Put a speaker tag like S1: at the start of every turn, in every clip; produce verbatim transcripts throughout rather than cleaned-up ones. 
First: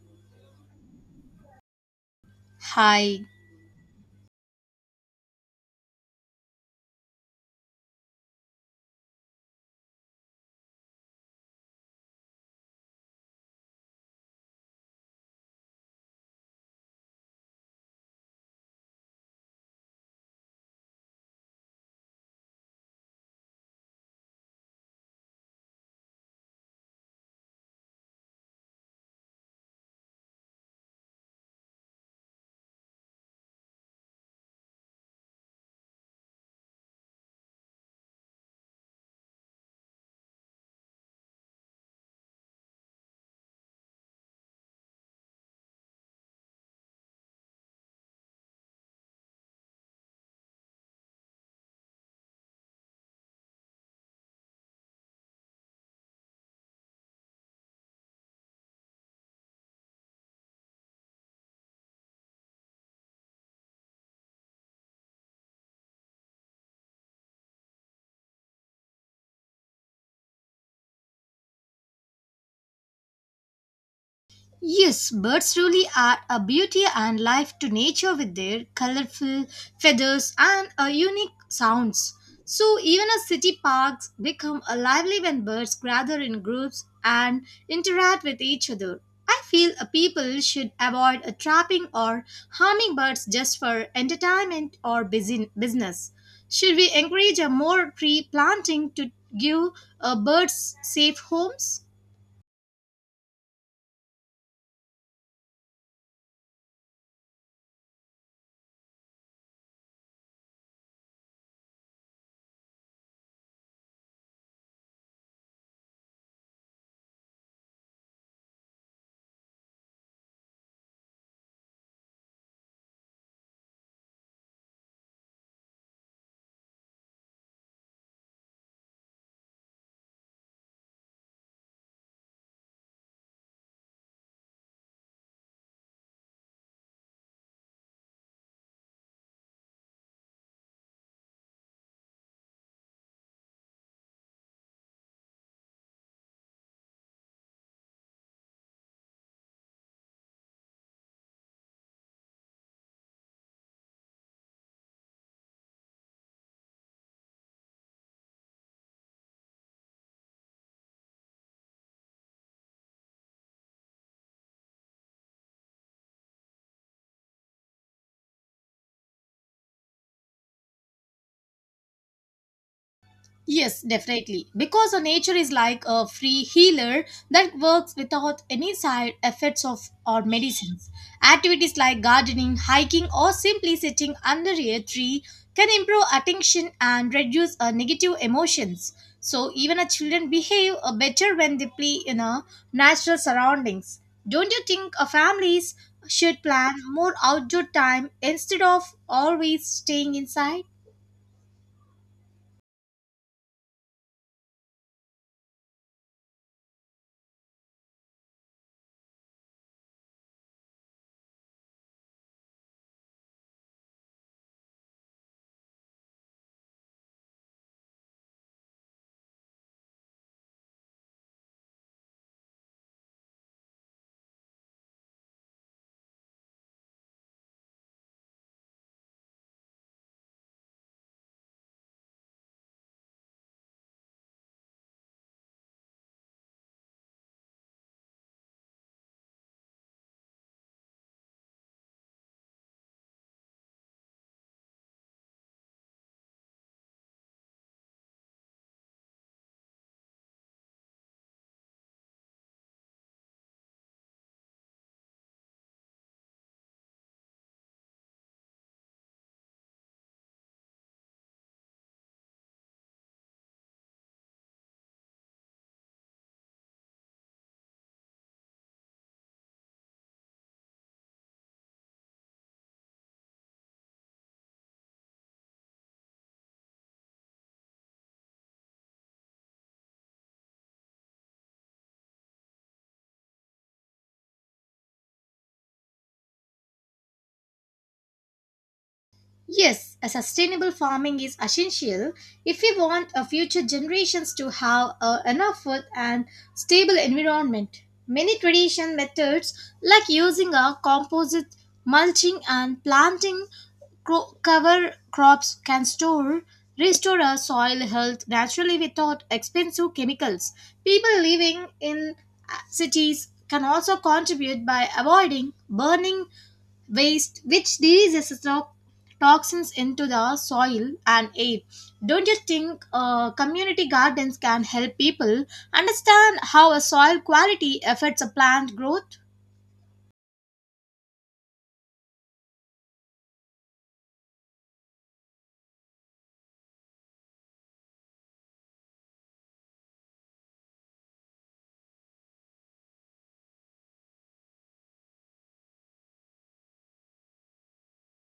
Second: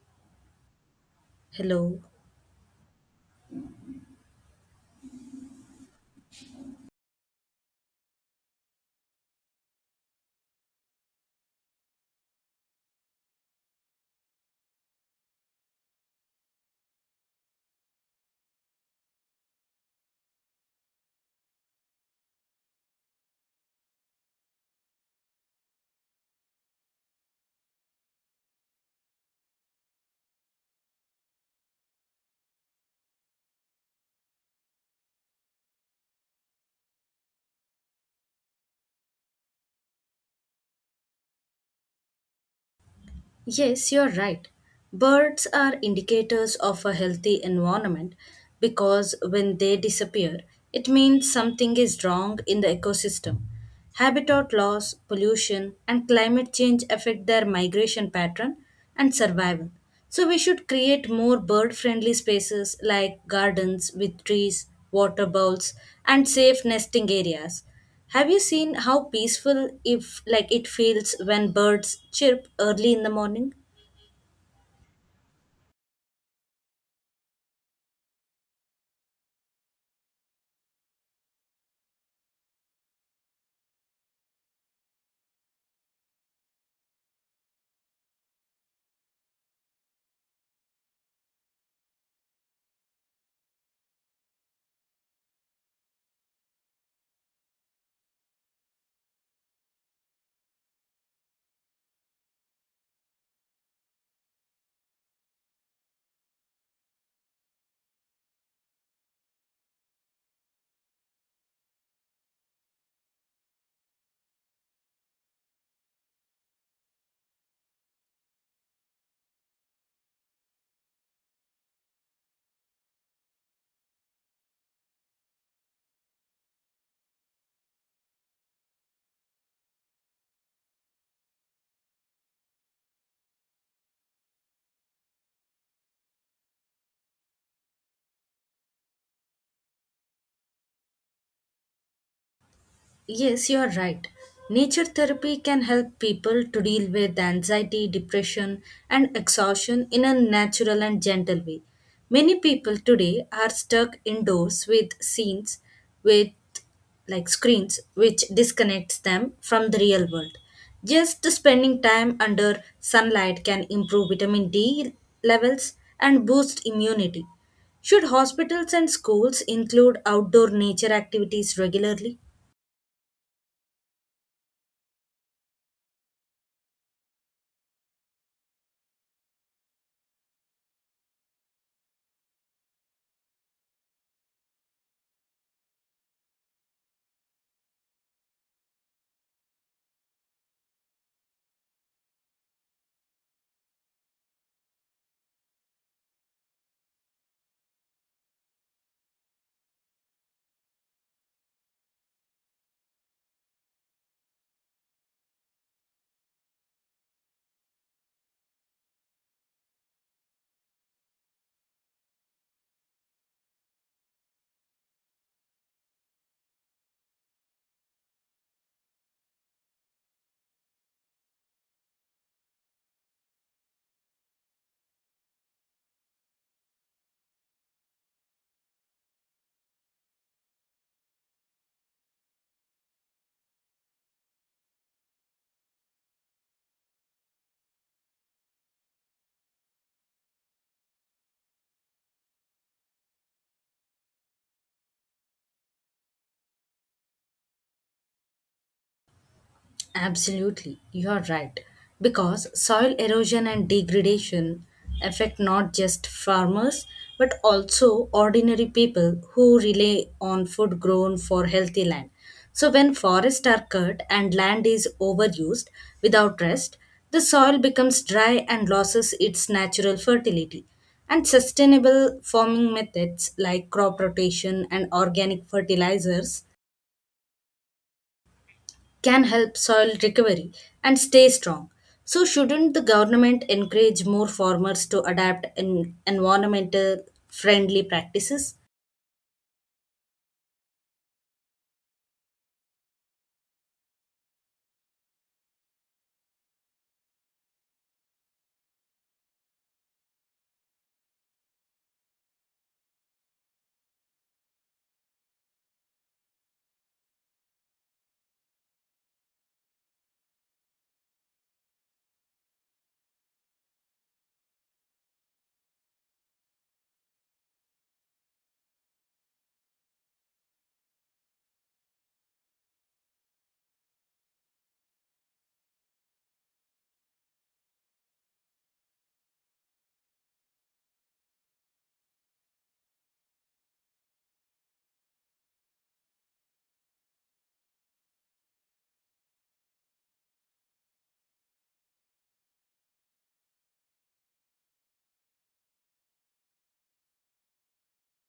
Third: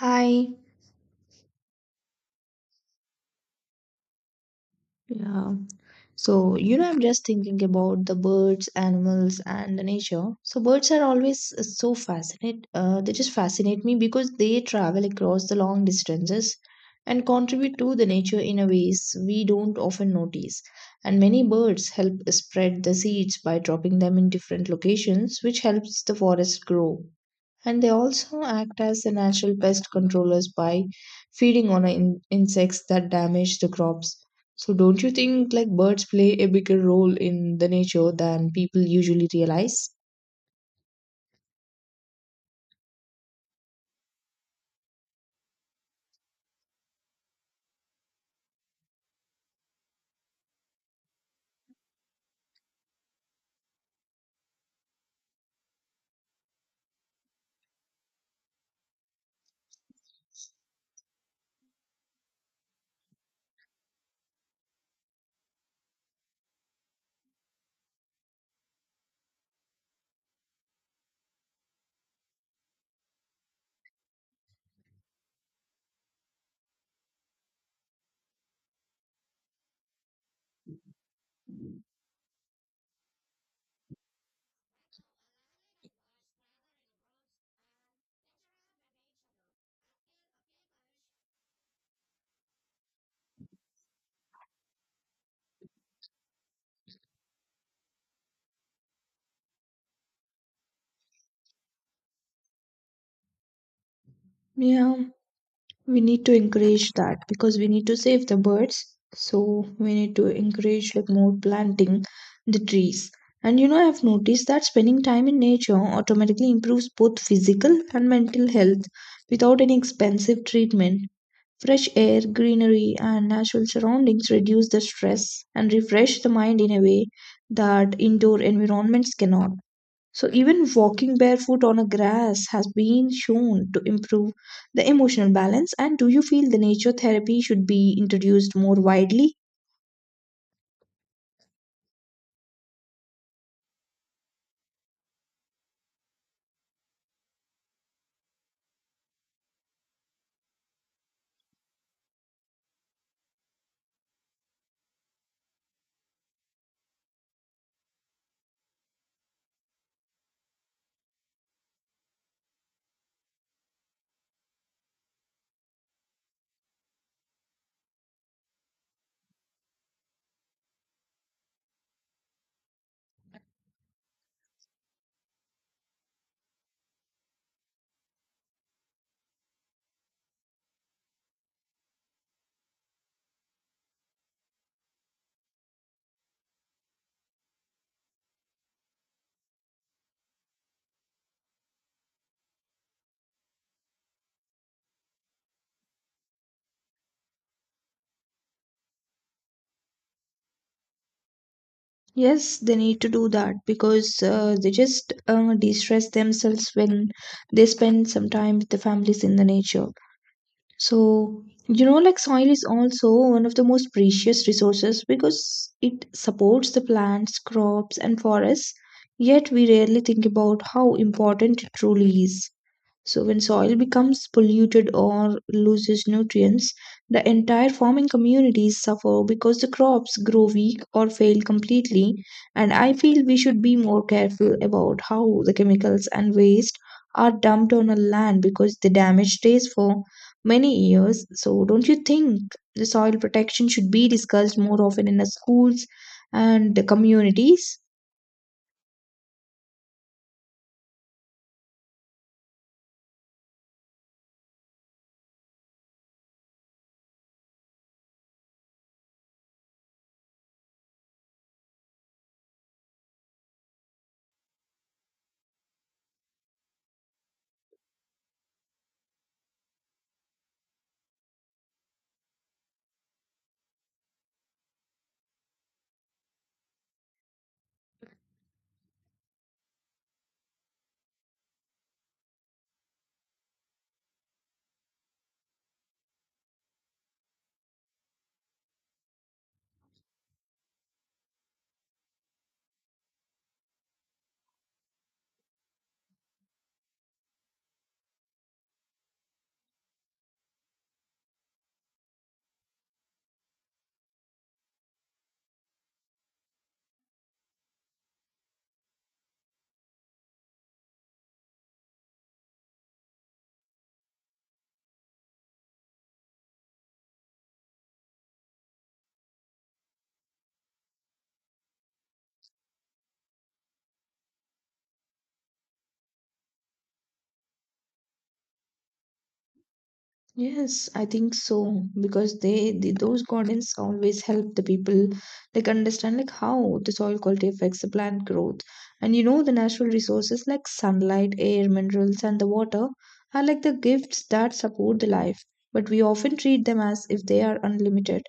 S1: Hi.
S2: Hello.
S3: Hi.
S1: Yeah. So, you know, I'm just thinking about the birds, animals, and the nature. So, birds are always uh, so fascinate. Uh, they just fascinate me because they travel across the long distances and contribute to the nature in a ways we don't often notice. And many birds help spread the seeds by dropping them in different locations, which helps the forest grow. And they also act as the natural pest controllers by feeding on in- insects that damage the crops. So, don't you think like birds play a bigger role in the nature than people usually realize?
S2: Yes, you're right. Birds are indicators of a healthy environment because when they disappear, it means something is wrong in the ecosystem. Habitat loss, pollution, and climate change affect their migration pattern and survival. So we should create more bird friendly spaces like gardens with trees, water bowls, and safe nesting areas. Have you seen how peaceful if like it feels when birds chirp early in the morning?
S3: Yes, birds really are a beauty and life to nature with their colorful feathers and a unique sounds. So even a city parks become a lively when birds gather in groups and interact with each other. I feel a people should avoid a trapping or harming birds just for entertainment or busy business. Should we encourage a more tree planting to give uh, birds safe homes?
S1: Yeah, we need to encourage that because we need to save the birds. So we need to encourage like more planting the trees. And you know, I've noticed that spending time in nature automatically improves both physical and mental health without any expensive treatment. Fresh air, greenery, and natural surroundings reduce the stress and refresh the mind in a way that indoor environments cannot. So, even walking barefoot on a grass has been shown to improve the emotional balance. And do you feel the nature therapy should be introduced more widely?
S2: Yes, you are right. Nature therapy can help people to deal with anxiety, depression, and exhaustion in a natural and gentle way. Many people today are stuck indoors with scenes with like screens which disconnects them from the real world. Just spending time under sunlight can improve vitamin D levels and boost immunity. Should hospitals and schools include outdoor nature activities regularly?
S3: Yes, definitely. Because our nature is like a free healer that works without any side effects of or medicines. Activities like gardening, hiking, or simply sitting under a tree can improve attention and reduce our negative emotions. So even our children behave uh, better when they play in our natural surroundings. Don't you think our families should plan more outdoor time instead of always staying inside?
S1: Yes, they need to do that because uh, they just uh, de stress themselves when they spend some time with the families in the nature. So, you know, like soil is also one of the most precious resources because it supports the plants, crops, and forests. Yet, we rarely think about how important it truly is. So, when soil becomes polluted or loses nutrients, the entire farming communities suffer because the crops grow weak or fail completely. And I feel we should be more careful about how the chemicals and waste are dumped on a land because the damage stays for many years. So, don't you think the soil protection should be discussed more often in the schools and the communities?
S2: Absolutely, you are right. Because soil erosion and degradation affect not just farmers but also ordinary people who rely on food grown for healthy land. So, when forests are cut and land is overused without rest, the soil becomes dry and loses its natural fertility. And sustainable farming methods like crop rotation and organic fertilizers can help soil recovery and stay strong. So shouldn't the government encourage more farmers to adapt in environmental friendly practices?
S3: Yes, a sustainable farming is essential if we want our future generations to have uh, enough food and stable environment. Many traditional methods like using a composite mulching and planting cro- cover crops can store restore our soil health naturally without expensive chemicals. People living in uh, cities can also contribute by avoiding burning waste which releases to- toxins into the soil and air. Don't you think uh, community gardens can help people understand how a soil quality affects a plant growth?
S1: Yes, I think so because they, they those gardens always help the people like understand like how the soil quality affects the plant growth. And you know the natural resources like sunlight, air, minerals and the water are like the gifts that support the life, but we often treat them as if they are unlimited.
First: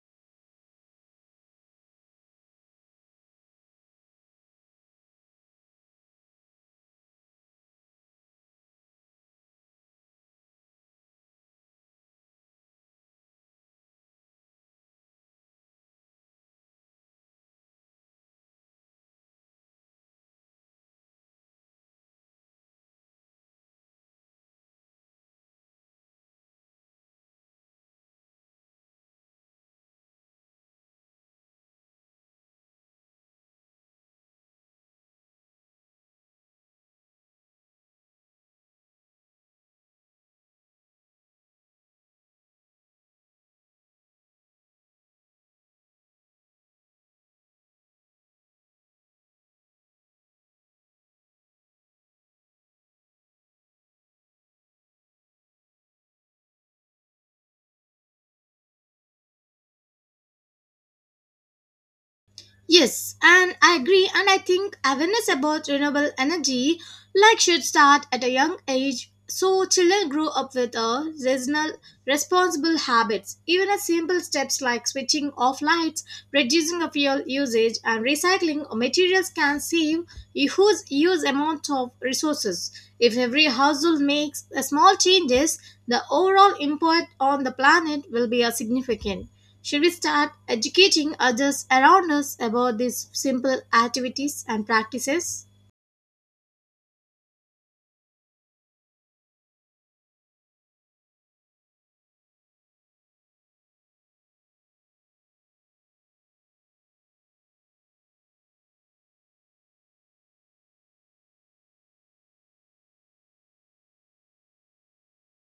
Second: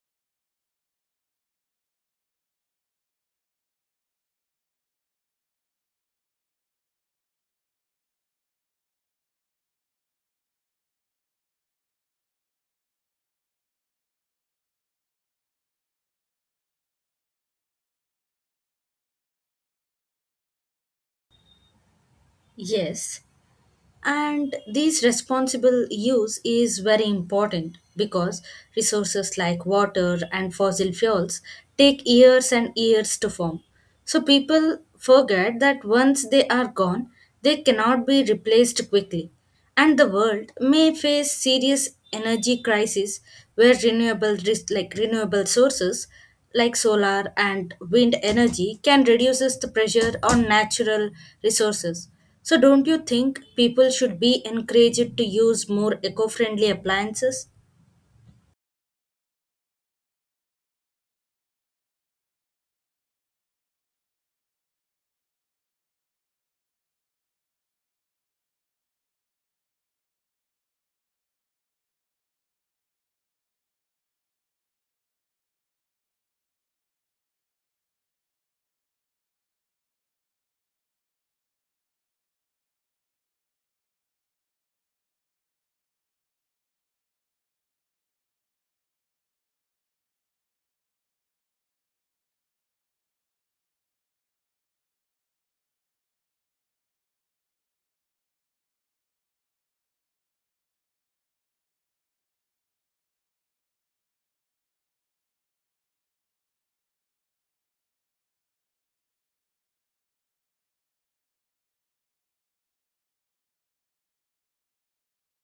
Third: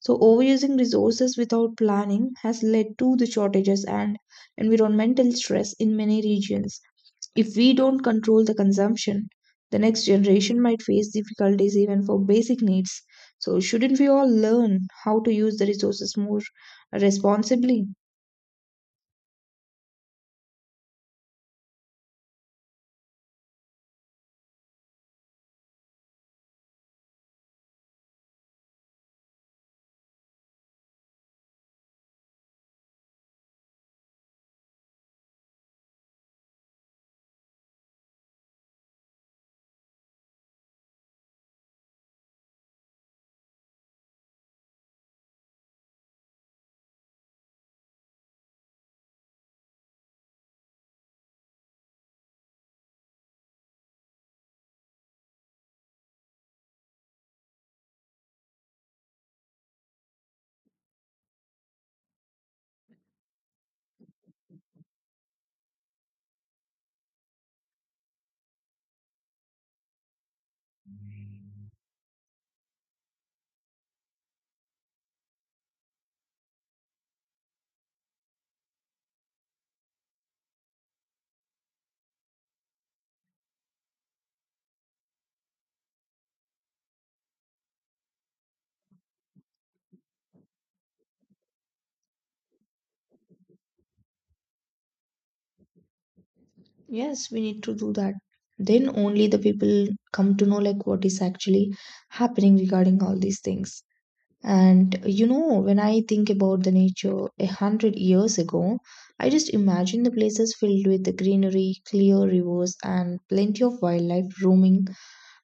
S1: So overusing resources without planning has led to the shortages and environmental stress in many regions. If we don't control the consumption, the next generation might face difficulties even for basic needs. So, shouldn't we all learn how to use the resources more responsibly?
S2: Yes, and this responsible use is very important because resources like water and fossil fuels take years and years to form. So people forget that once they are gone, they cannot be replaced quickly. And the world may face serious energy crisis where renewable res- like renewable sources like solar and wind energy can reduces the pressure on natural resources. So don't you think people should be encouraged to use more eco-friendly appliances?
S3: Yes, and I agree, and I think awareness about renewable energy like should start at a young age so children grow up with a seasonal responsible habits. Even as simple steps like switching off lights, reducing of fuel usage and recycling of materials can save use use amount of resources if every household makes a small changes, the overall impact on the planet will be a significant. Should we start educating others around us about these simple activities and practices?
S1: Yes, we need to do that. Then only the people come to know like what is actually happening regarding all these things. And you know, when I think about the nature a hundred years ago, I just imagine the places filled with the greenery, clear rivers, and plenty of wildlife roaming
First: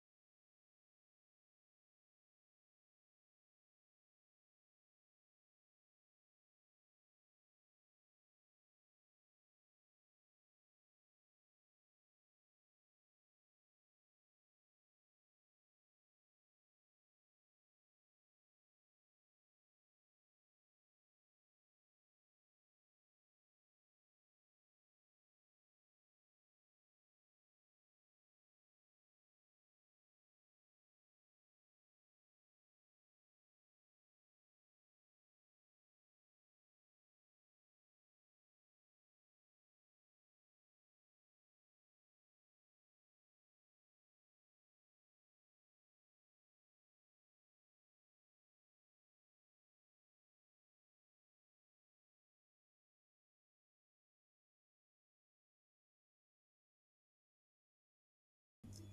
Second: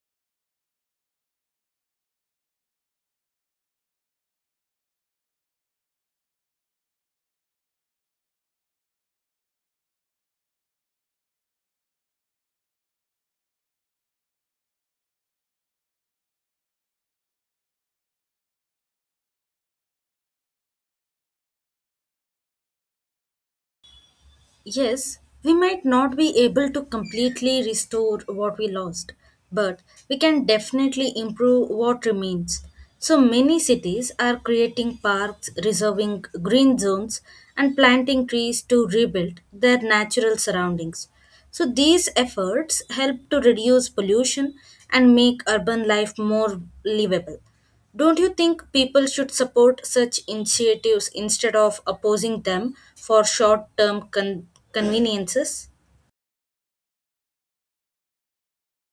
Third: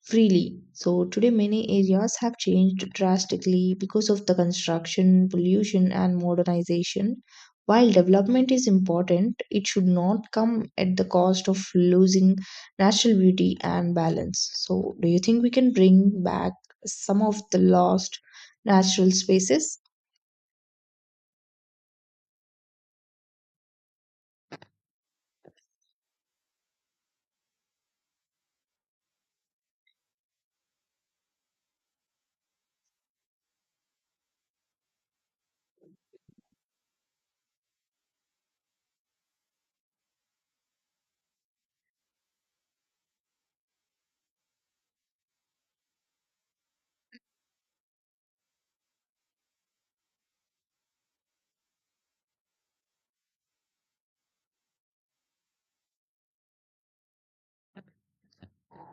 S1: freely. So today, many areas have changed drastically because of the construction, pollution, and modernization. While development is important, it should not come at the cost of losing natural beauty and balance. So, do you think we can bring back some of the lost natural spaces?
S2: Yes, we might not be able to completely restore what we lost, but we can definitely improve what remains. So many cities are creating parks, reserving green zones, and planting trees to rebuild their natural surroundings. So these efforts help to reduce pollution and make urban life more livable. Don't you think people should support such initiatives instead of opposing them for short term con- conveniences?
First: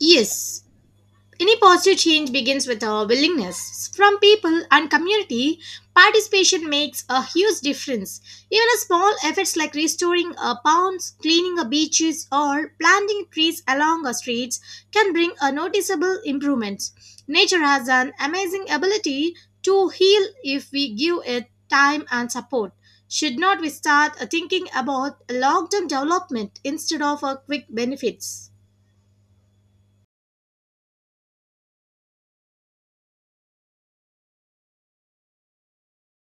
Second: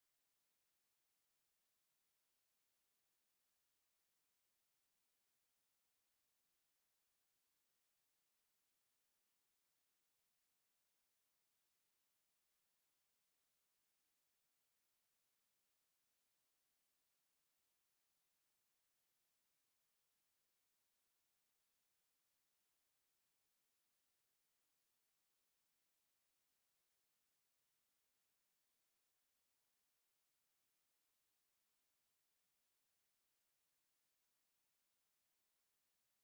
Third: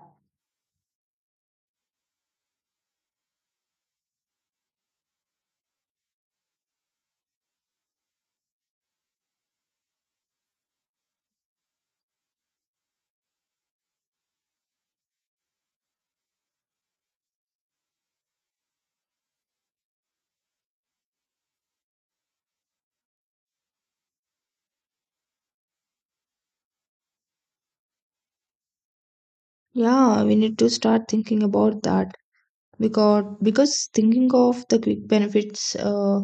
S3: Yes. Any positive change begins with our willingness from people and community. Participation makes a huge difference. Even a small efforts like restoring a ponds, cleaning a beaches, or planting trees along our streets can bring a noticeable improvement. Nature has an amazing ability to heal if we give it time and support. Should not we start uh, thinking about long-term development instead of uh, quick benefits?
S1: Yeah, we need to start thinking about that, because because thinking of the quick benefits uh,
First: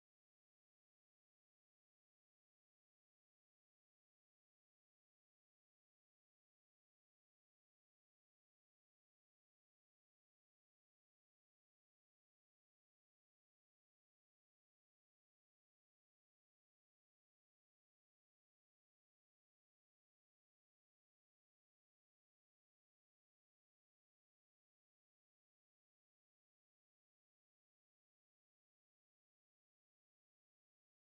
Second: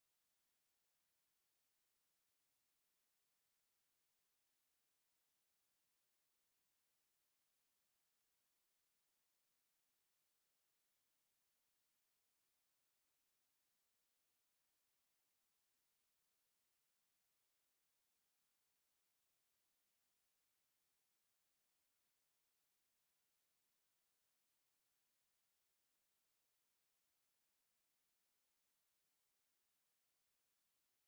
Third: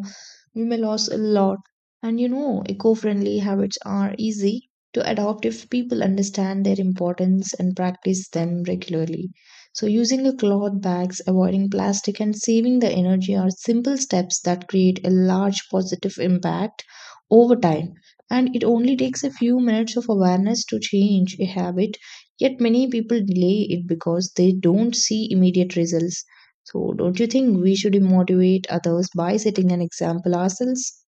S1: we may lose a lot. And you know eco-friendly habits are easy to adopt if people understand their importance and practice them regularly. So using a cloth bags avoiding plastic and saving the energy are simple steps that create a large positive impact over time. And it only takes a few minutes of awareness to change a habit. Yet many people delay it because they don't see immediate results. So, don't you think we should motivate others by setting an example ourselves?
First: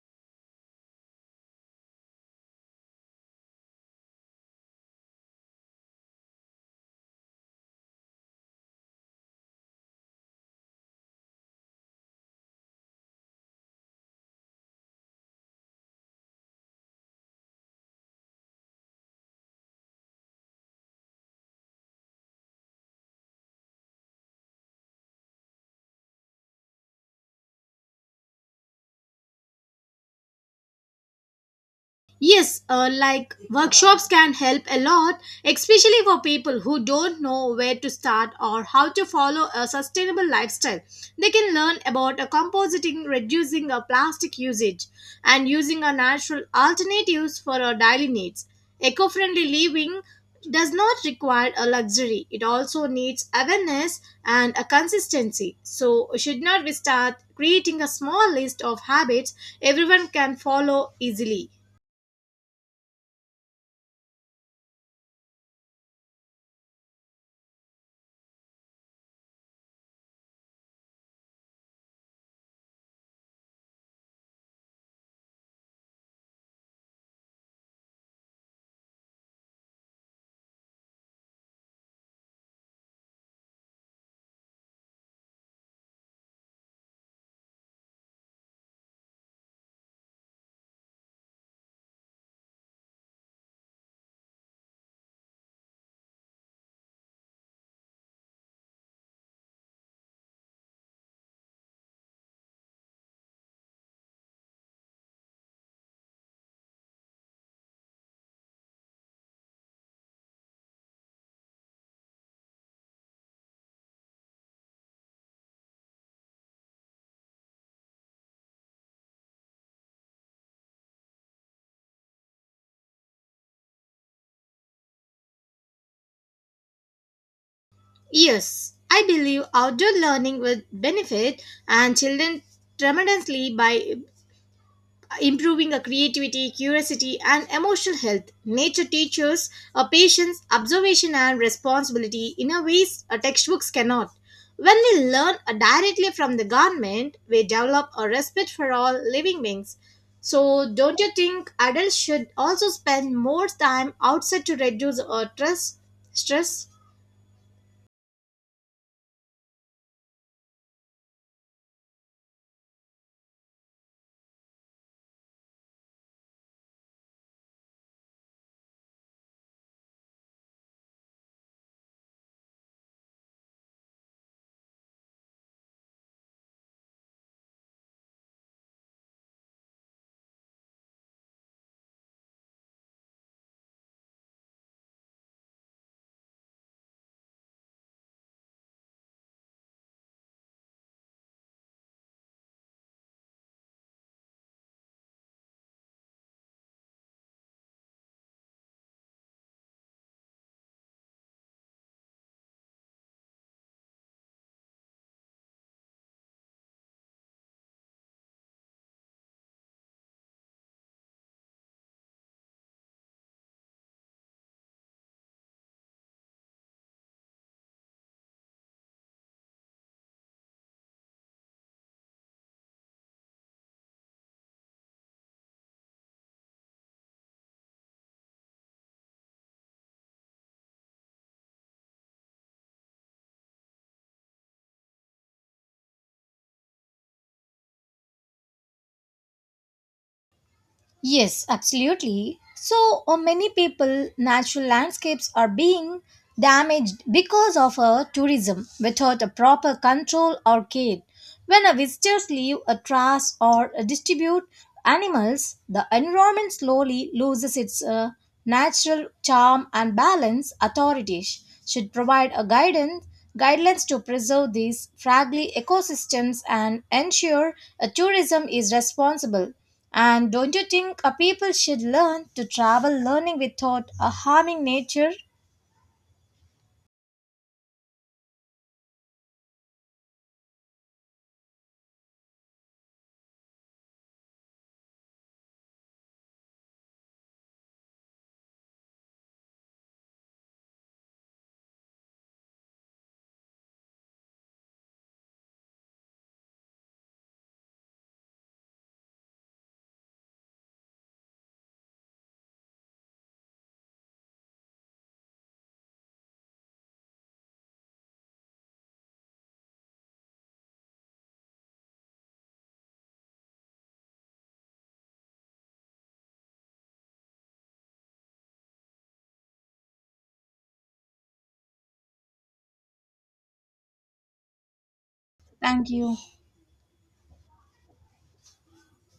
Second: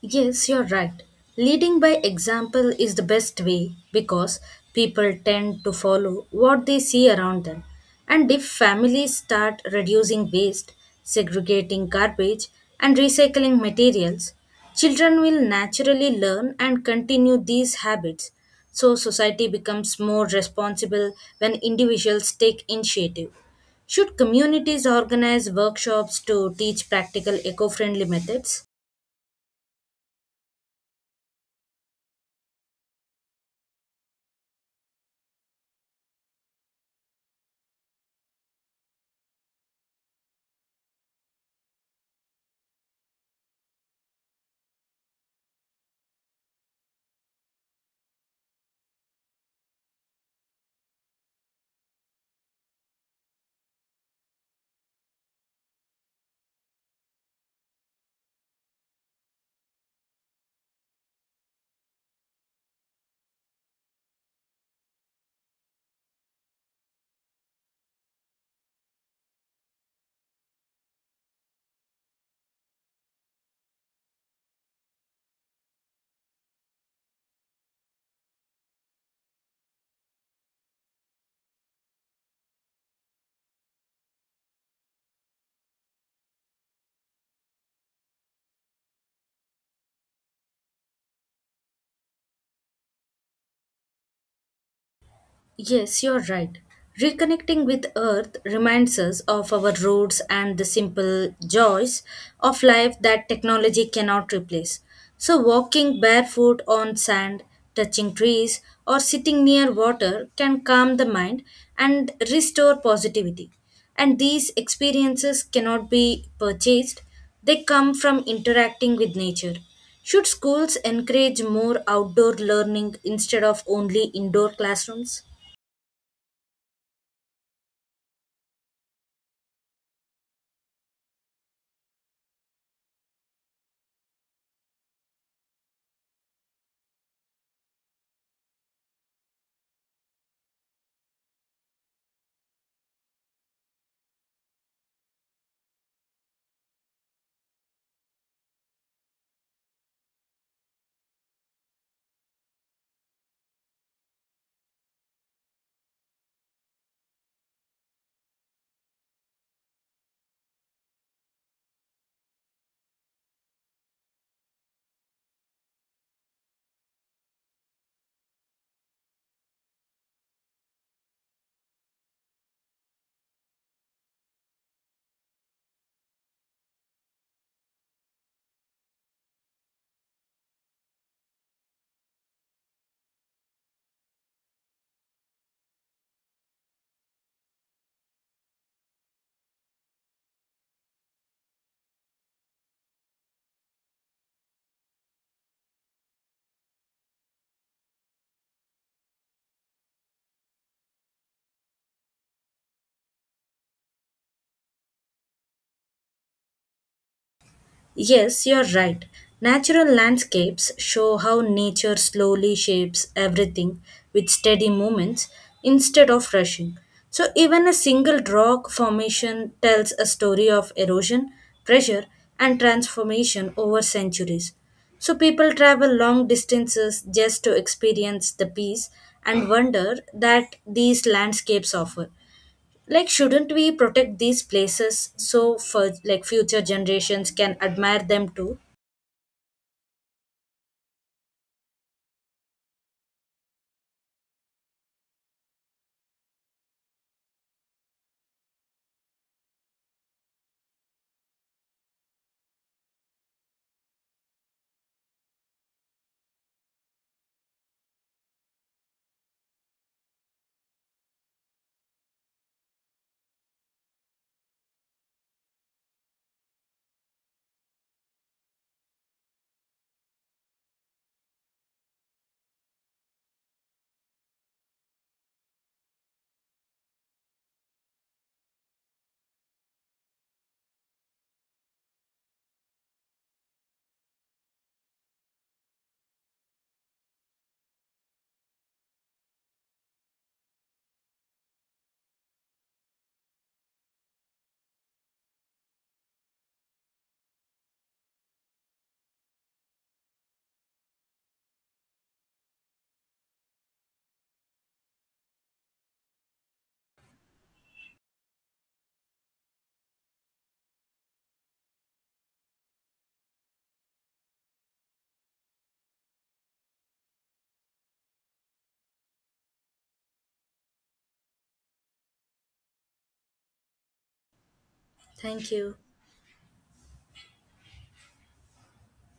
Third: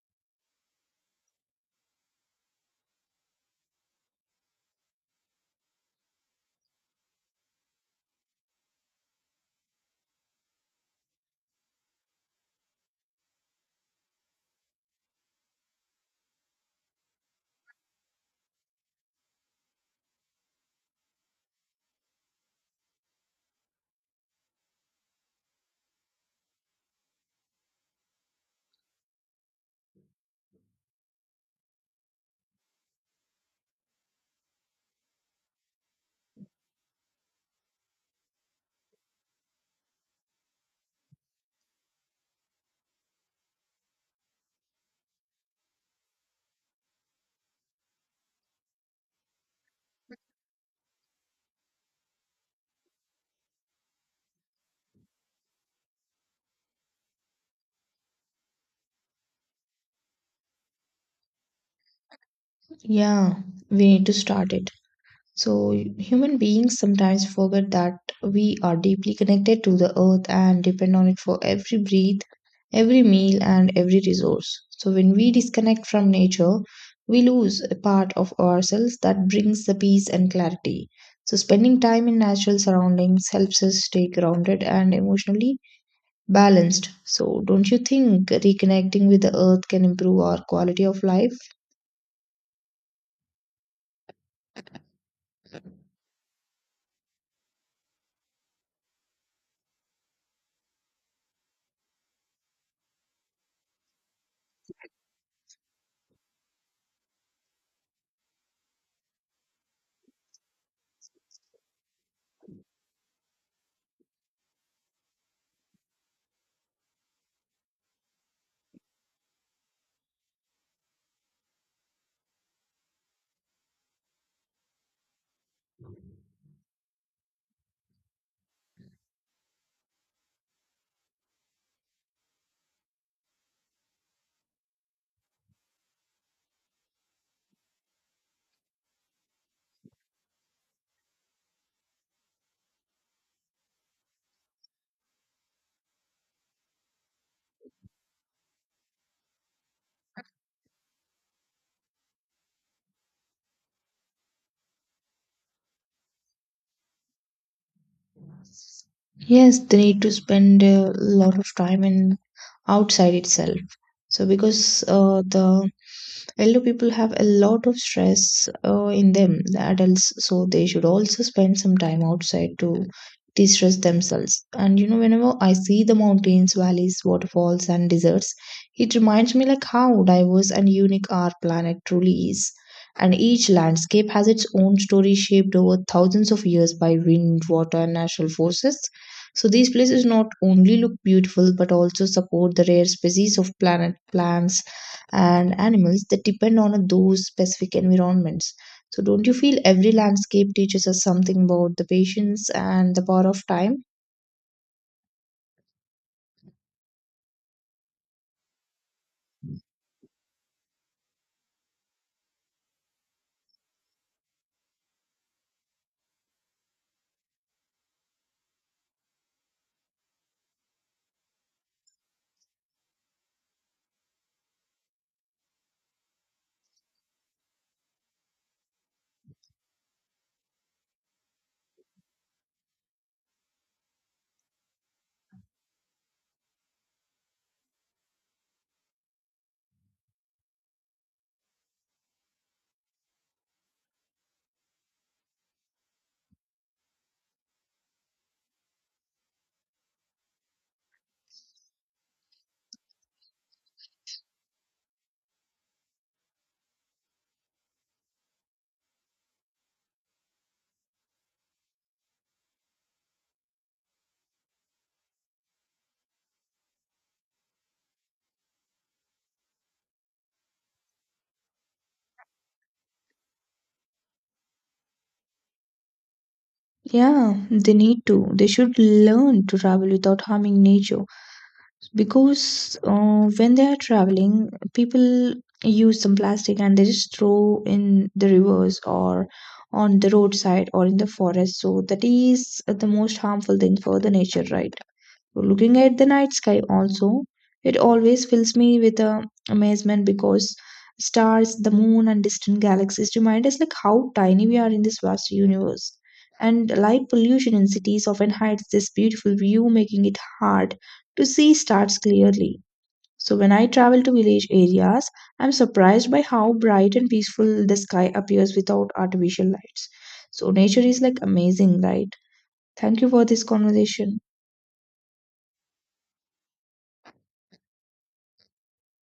S2: Yes, you're right. Leading by example is the best way because people tend to follow what they see around them. And if families start reducing waste, segregating garbage, and recycling materials, children will naturally learn and continue these habits. So society becomes more responsible when individuals take initiative. Should communities organize workshops to teach practical eco friendly methods?
S3: Yes, uh, like workshops can help a lot, especially for people who don't know where to start or how to follow a sustainable lifestyle. They can learn about a compositing, reducing a plastic usage, and using a natural alternatives for our daily needs. Eco-friendly living does not require a luxury. It also needs awareness and a consistency. So, should not we start creating a small list of habits everyone can follow easily?
S1: Yeah, we need to start it. So, human beings sometimes forget that we are deeply connected to the earth and depend on it for every breath, every meal, and every resource. So, when we disconnect from nature, we lose a part of ourselves that brings the peace and clarity. So, spending time in natural surroundings helps us stay grounded and emotionally balanced. So, don't you think reconnecting with the earth can improve our quality of life?
S2: Yes, you're right. Reconnecting with Earth reminds us of our roots and the simple joys of life that technology cannot replace. So walking barefoot on sand, touching trees, or sitting near water can calm the mind and restore positivity. And these experiences cannot be purchased, they come from interacting with nature. Should schools encourage more outdoor learning instead of only indoor classrooms?
S3: Yes, I believe outdoor learning will benefit and children tremendously by improving a creativity, curiosity, and emotional health. Nature teaches a patience, observation, and responsibility in a ways a textbooks cannot. When we learn uh, directly from the government, we develop a respect for all living beings. So, don't you think adults should also spend more time outside to reduce uh, stress? Stress.
S1: Yes, they need to spend a lot of time in outside itself. So because uh, the elder people have a lot of stress uh, in them, the adults, so they should also spend some time outside to de-stress themselves. And you know whenever I see the mountains valleys waterfalls and deserts, it reminds me like how diverse and unique our planet truly is. And each landscape has its own story shaped over thousands of years by wind water and natural forces. So these places not only look beautiful but also support the rare species of planet plants and animals that depend on those specific environments. So don't you feel every landscape teaches us something about the patience and the power of time?
S2: Yes, you're right. Natural landscapes show how nature slowly shapes everything with steady movements instead of rushing. So, even a single rock formation tells a story of erosion, pressure, and transformation over centuries. So people travel long distances just to experience the peace and wonder that these landscapes offer. Like, shouldn't we protect these places so for like future generations can admire them too.
S3: Yes, absolutely. So uh, many people, natural landscapes are being damaged because of uh, tourism without a proper control or care. When a visitors leave a trash or uh, distribute animals, the environment slowly loses its uh, natural charm and balance. Authorities should provide a guidance guidelines to preserve these fragile ecosystems and ensure uh, tourism is responsible. And don't you think uh, people should learn to travel learning without uh, harming nature?
S1: Yeah, they need to. They should learn to travel without harming nature, because uh, when they are traveling people use some plastic and they just throw in the rivers or on the roadside or in the forest. So that is the most harmful thing for the nature, right? Looking at the night sky also, it always fills me with uh, amazement because stars the moon and distant galaxies remind us like how tiny we are in this vast universe. And light pollution in cities often hides this beautiful view making it hard to see stars clearly. So when I travel to village areas, I'm surprised by how bright and peaceful the sky appears without artificial lights. So nature is like amazing, right? Thank you for this conversation.
S2: Thank you.
S3: Thank you.